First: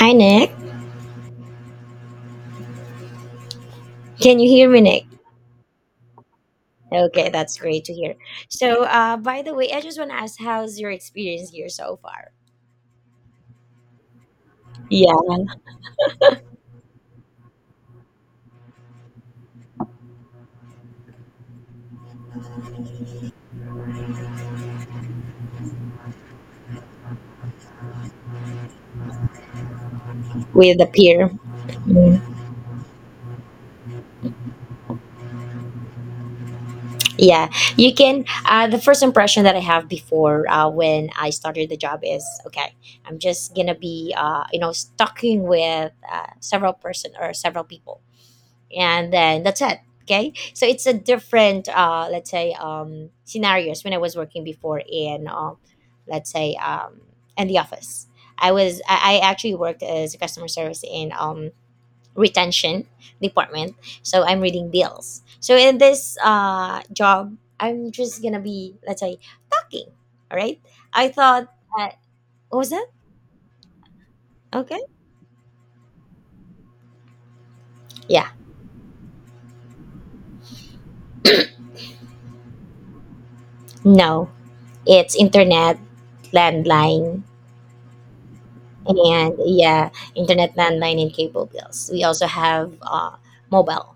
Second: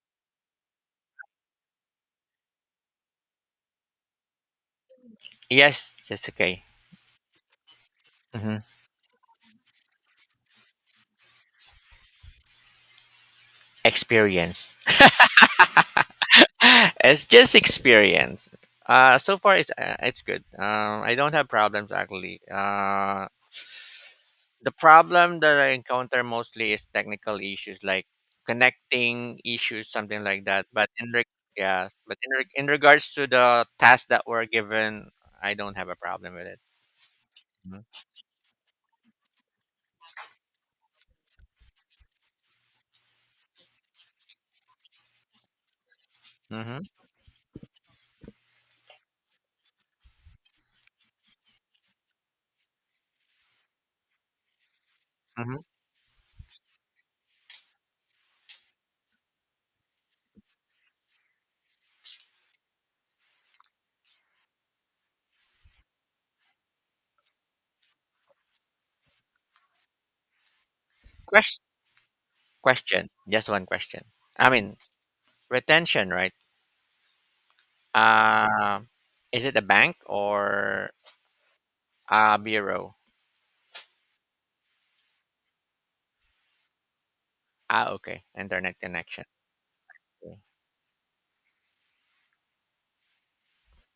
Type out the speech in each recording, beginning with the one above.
Hi, Nick. Can you hear me, Nick? Yes, that's okay. Okay, that's great to hear. hmm So, by the way, I just want to ask, how's your experience here so far? Experience. Yeah, It's just experience. So far it's it's good. I don't have problems actually. The problem that I encounter mostly is technical issues like connecting issues, something like that. with the peer. Yeah, but Mm. In regards to the tasks that were given, I don't have a problem with it. Yeah, you Mm-hmm. can. The first impression that I have before when I started the job is okay. I'm just gonna be, talking with several Mm-hmm. person or several people. And then that's it. Okay, so it's a different let's say scenarios when I was working before in let's say in the office. I actually worked as a customer service in retention department. So I'm reading bills. So in this job I'm just gonna be, let's say, talking. All right, I thought. Question. uh, what was that? Question. Just one question. I mean Okay. retention, right? Yeah, Uh, is it a bank or a bureau? no, it's internet landline. Ah, okay. Internet connection. And yeah, Okay. internet landline and cable bills. We also have mobile,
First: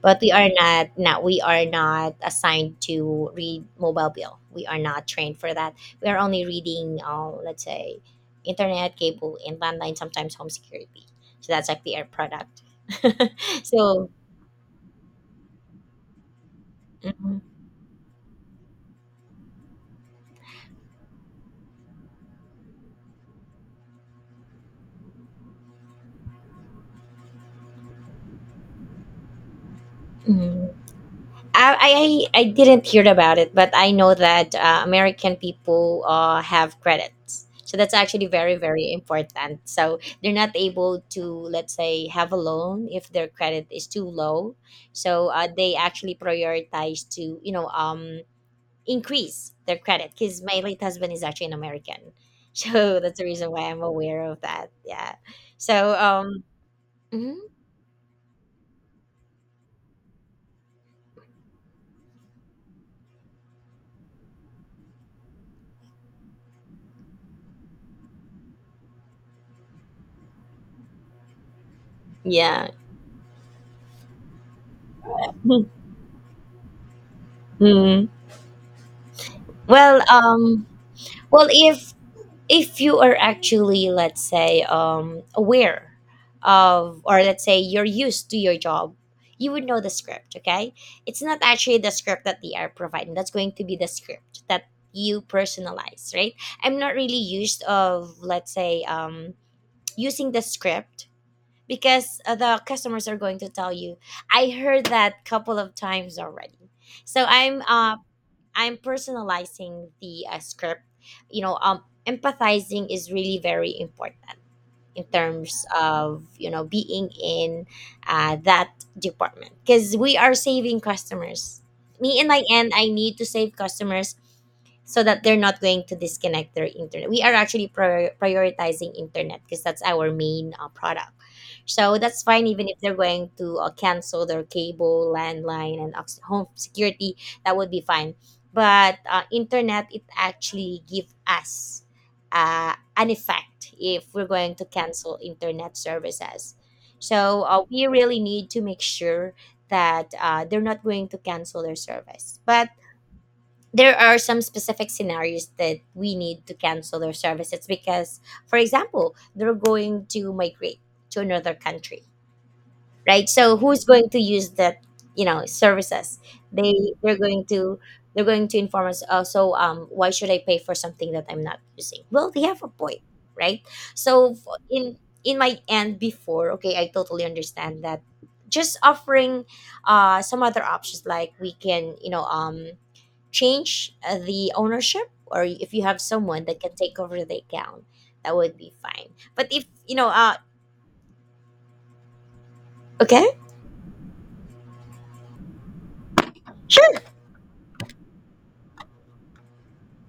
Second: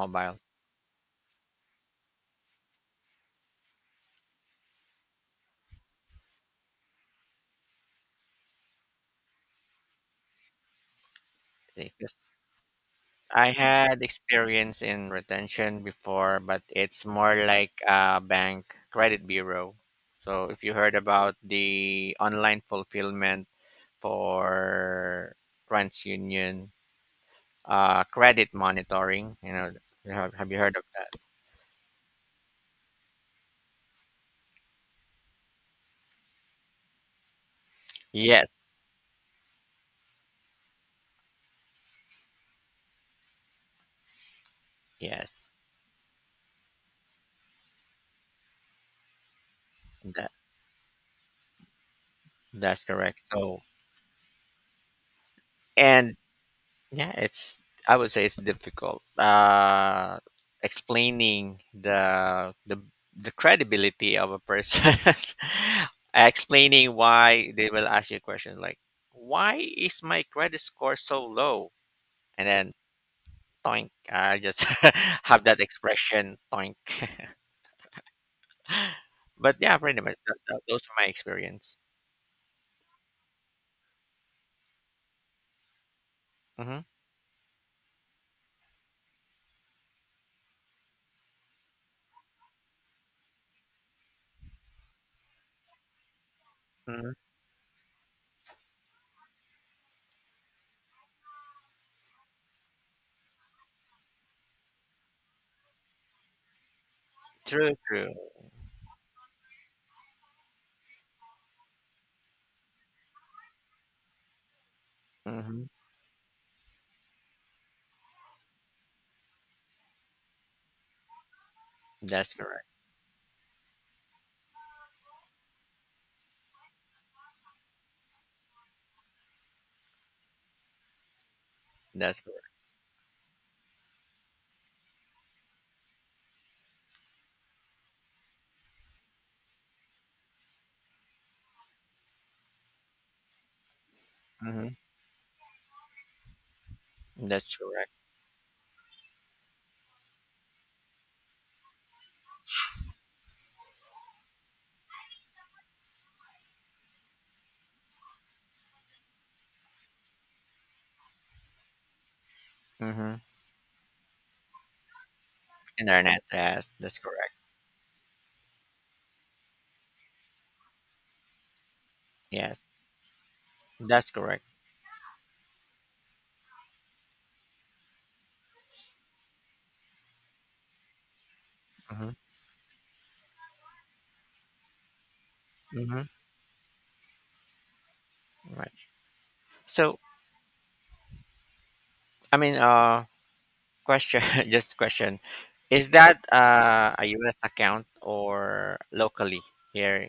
but we are not we are not assigned to read mobile bill. We are not trained for that. We are only reading, let's say, internet, cable, and landline. Sometimes home security. So that's like See, the air 'cause product. I had So. experience in retention before, but it's Mhm. more like a bank credit bureau. So if you heard about the online fulfillment for TransUnion credit monitoring, you know, have you Mhm. heard of that? I I didn't hear about it, but I know that American people have credits, so that's actually Yes, very very important. So they're not able to, let's say, have a loan if their credit is too low, so yes, they actually prioritize to, increase their credit, that, because my late husband is actually an American, that's so correct. that's the reason So, why I'm aware of that. Yeah, so and Yeah, mhm. it's I would say it's difficult. Uh, explaining the credibility of a person. Explaining why they will ask you a question like, why is my credit score so low? And Yeah. then toink, I just have that expression toink. Mhm. But yeah, pretty Well, much those are my well, experience. If you are actually, let's say, aware hmm of, or let's say you're used to your job, you would know the script. Okay, it's not actually the script that they are providing that's going to be the script that you personalize, right? I'm not hmm really used of, let's say, using the script, because the customers are going to tell you. I heard that couple of times already. So True, true. I'm personalizing the script. You know, empathizing is really very important in terms hmm of, you know, being in that department, because we are saving customers. Me in That's my correct. end, I need to save customers so that they're not going to disconnect their internet. We are actually prioritizing internet because that's our main product. So That's that's correct. fine even if they're going to cancel their cable, landline, and home security, that would be fine. But internet, it actually give us an effect if we're going to hmm cancel internet services. So That's we correct. really need to make sure that they're not going to cancel their service. But there are some specific scenarios that we need to cancel their services because, for example, they're going to migrate to another country, hmm right? So who's going to use that, you know, services? Internet, yes, They that's they're correct. going to they're going to inform us. Also, why should I pay for something that I'm not using? Well, they Yes, have a point, right? that's So correct. In my end before, okay, I totally understand that. Just offering some other options like we can, you hmm know, change the ownership, or if you have hmm someone that can take over the account, that would Right. be fine. But if you So, know I mean, okay. question, just question, is that Sure. A U.S. account or locally here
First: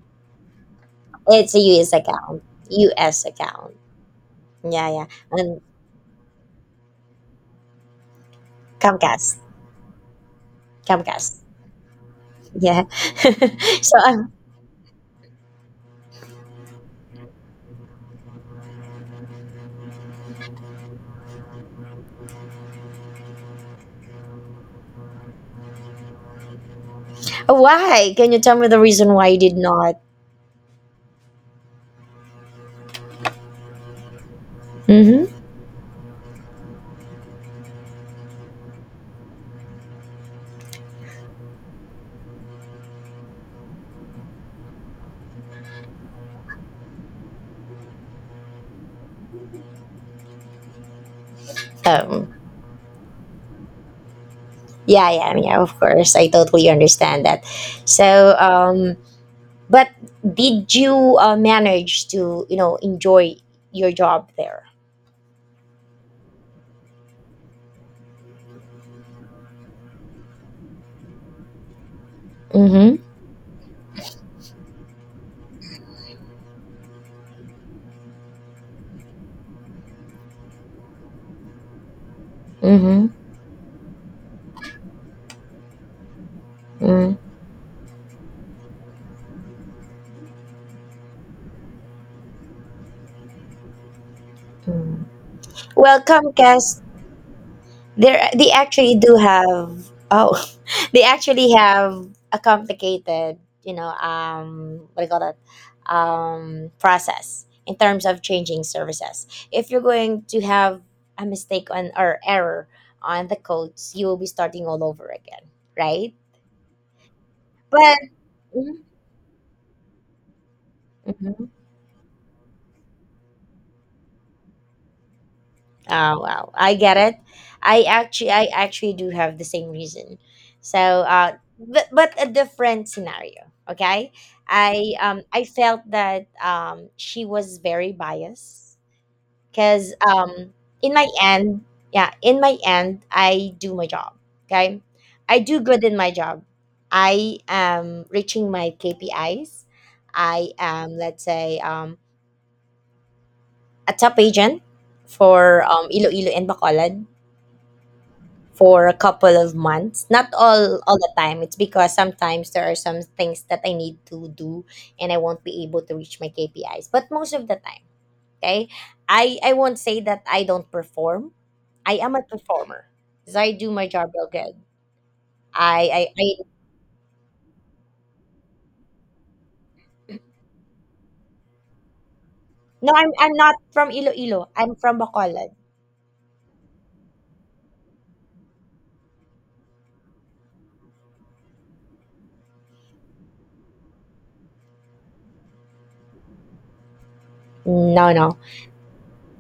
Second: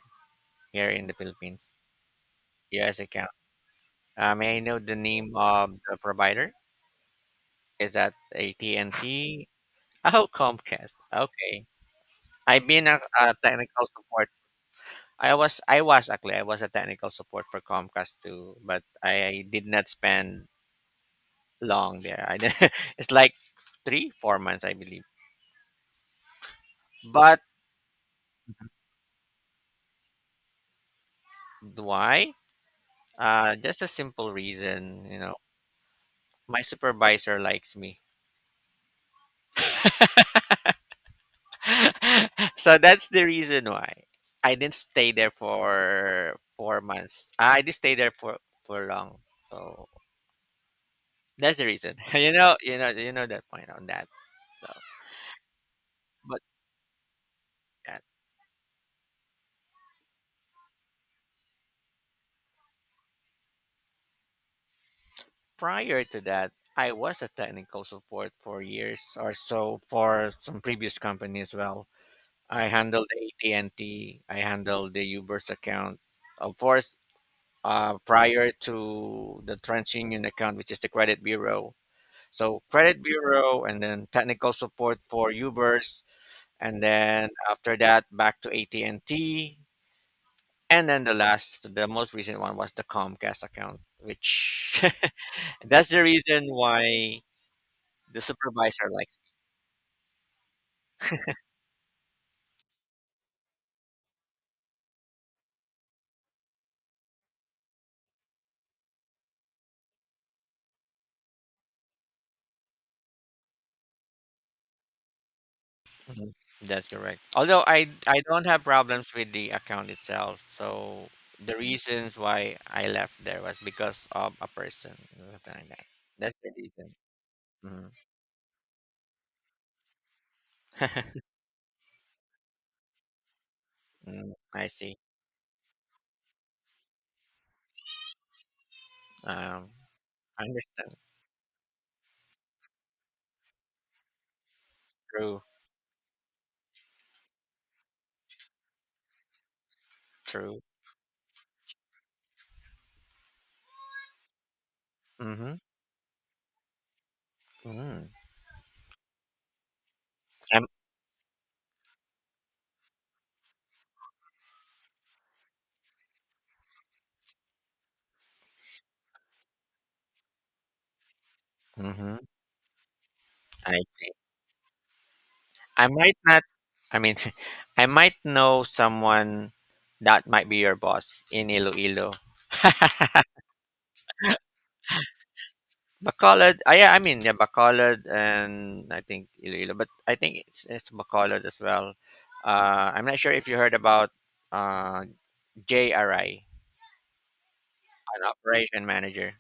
here in the It's a Philippines? US account. U.S. US account. account. May I know Yeah, the yeah. name And of the provider? Is that Comcast. AT&T? Oh, Comcast. Comcast. Okay. I've Yeah. been a technical So support. I was actually I was a technical support for Comcast too, but I did not spend long there. I didn't- it's like three, four months, I believe. But why, can you tell me the reason why you did not? why? Just a simple reason, you Hmm. know, my supervisor likes me. So that's the reason why I didn't stay there for four months. I didn't stay there for long. So that's the reason. Um, You know, you know, you know that point on that. So, yeah, yeah, yeah, of course, I but totally understand that. yeah, So but did you manage to, you know, enjoy your job there? prior to that, I was a technical support for years or so for some previous company as well. I Mm-hmm. handle the AT&T. I handle the Uber's account. Of course, prior to the TransUnion account, which is the credit bureau. So credit Mm-hmm. bureau, and then technical support for Uber's, and Mm-hmm. then after that, back to AT&T, and then the last, the most recent one was the Comcast account, which that's Well, the reason Comcast, why the they supervisor actually like. do have, oh, they actually have a complicated, you know, what do you call that, process in terms of changing services. If you're going to have a mistake on, or error on the codes, you will be starting all over again, right? Mhm. That's correct. Although I But, I don't have problems with the account itself. So mhm. the reasons why I left there was because of a person, something like that. That's the Well, I reason. get it. Mhm. I actually do have the same reason. So, but a different scenario. Okay, Mm, I see. I felt that she was very biased Um, because I in understand. my end, yeah, in my end, I do my job. Okay, I True. do good in my job. I am reaching my KPIs. I True. am, let's say, a top agent Mm-hmm. for Iloilo and Bacolod Mm. for a couple of months. Not I'm, all the time. It's because sometimes there are some things that I need to do and I won't be able to reach my KPIs. But most of the time, okay? I won't say that I don't perform. I am mm-hmm. a performer. Because I do I my see. job real good. I might I not. I mean, I might know someone that might be your boss in Iloilo. No, I'm not from Iloilo. I'm from Bacolod. Bacolod, ah, yeah, I mean, yeah, Bacolod and I think Iloilo, but I think it's Bacolod as well. I'm not sure if you heard about uh, JRI, No, an no. operation manager.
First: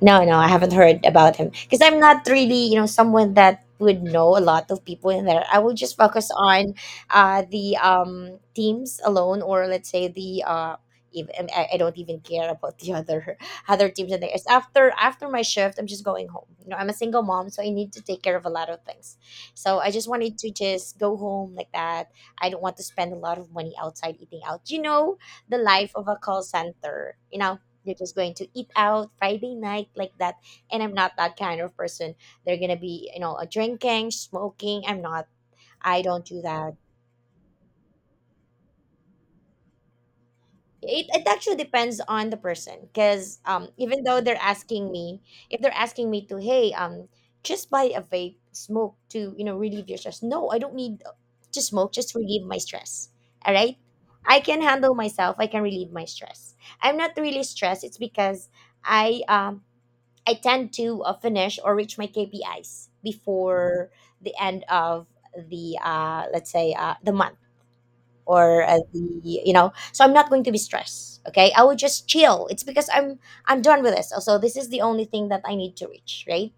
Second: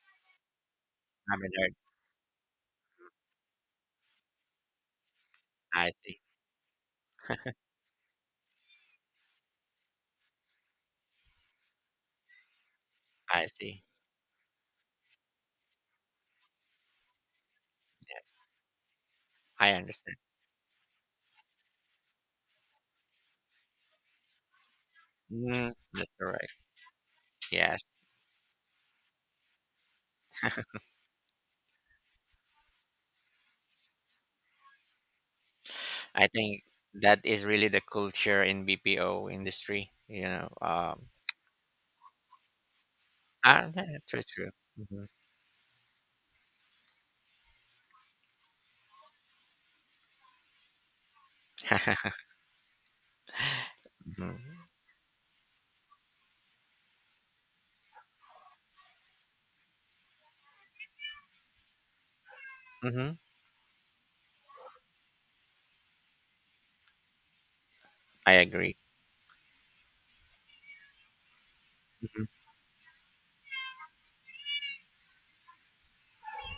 No, no, I haven't heard I about him haven't heard. because I'm not really, you know, someone that would know a lot of people in there. I will I just see. focus on the teams alone, or let's say the even I don't even care about the other I see. other teams in there. It's after my shift, I'm just going home. You know, I'm a single mom, so I need to take care of a lot of things. I So I just understand. wanted to just go home like that. I don't want to spend a lot of money outside eating out. You know, the Mm, life that's of a call correct. center. You know, Yes. they're just going to eat out Friday night like that. And I'm not that kind of person. They're gonna be, you know, a drinking, smoking. I'm not. I don't I do think that. that is really the culture in BPO industry. You know, It actually depends on the person because ah, yeah, even though true, they're true. asking hmm me, if they're asking me to, hey, just buy a vape, smoke to, you know, relieve your stress. No, I don't need to smoke, just relieve my stress. All right? I can handle myself. I can relieve my stress. I'm not really stressed. It's because I um I tend to finish or reach my KPIs hmm before the end of the let's say the month, I or agree. The, you know, so I'm not going to be stressed. Okay, I will just Mhm. chill. It's because I'm done with this. Also, this is the only thing that I need to reach. Right.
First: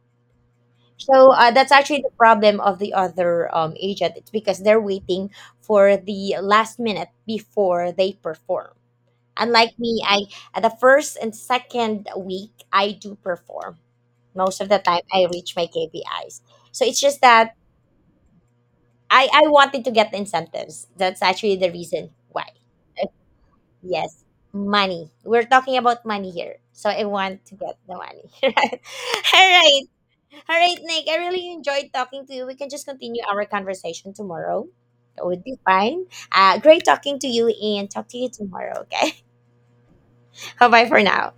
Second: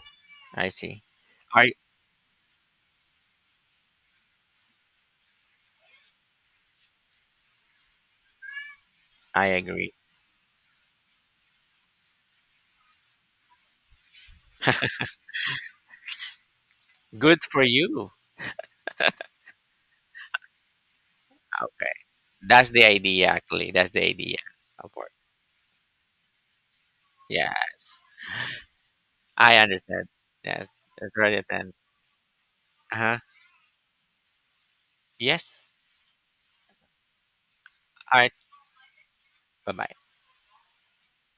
I see. So that's I, actually the problem of the other agent. It's because they're waiting for the last minute before they perform. I Unlike agree. me, I at the first and second week I do perform. Most of the time I reach my KPIs. So it's just Good that for you. I wanted to get incentives. That's actually the Okay. reason why. That's the Uh, idea, actually. That's the yes, idea. Of money, course. we're talking about money here, so I want to get the Yes. money. Right. All I right. understand. All Yes. right, Nick, That's I rather really than. enjoyed talking to you. We can just Uh huh. continue our conversation tomorrow. That would be Yes. fine. Great talking to you, and talk to All you right. tomorrow. Okay. Bye bye. Bye bye for now.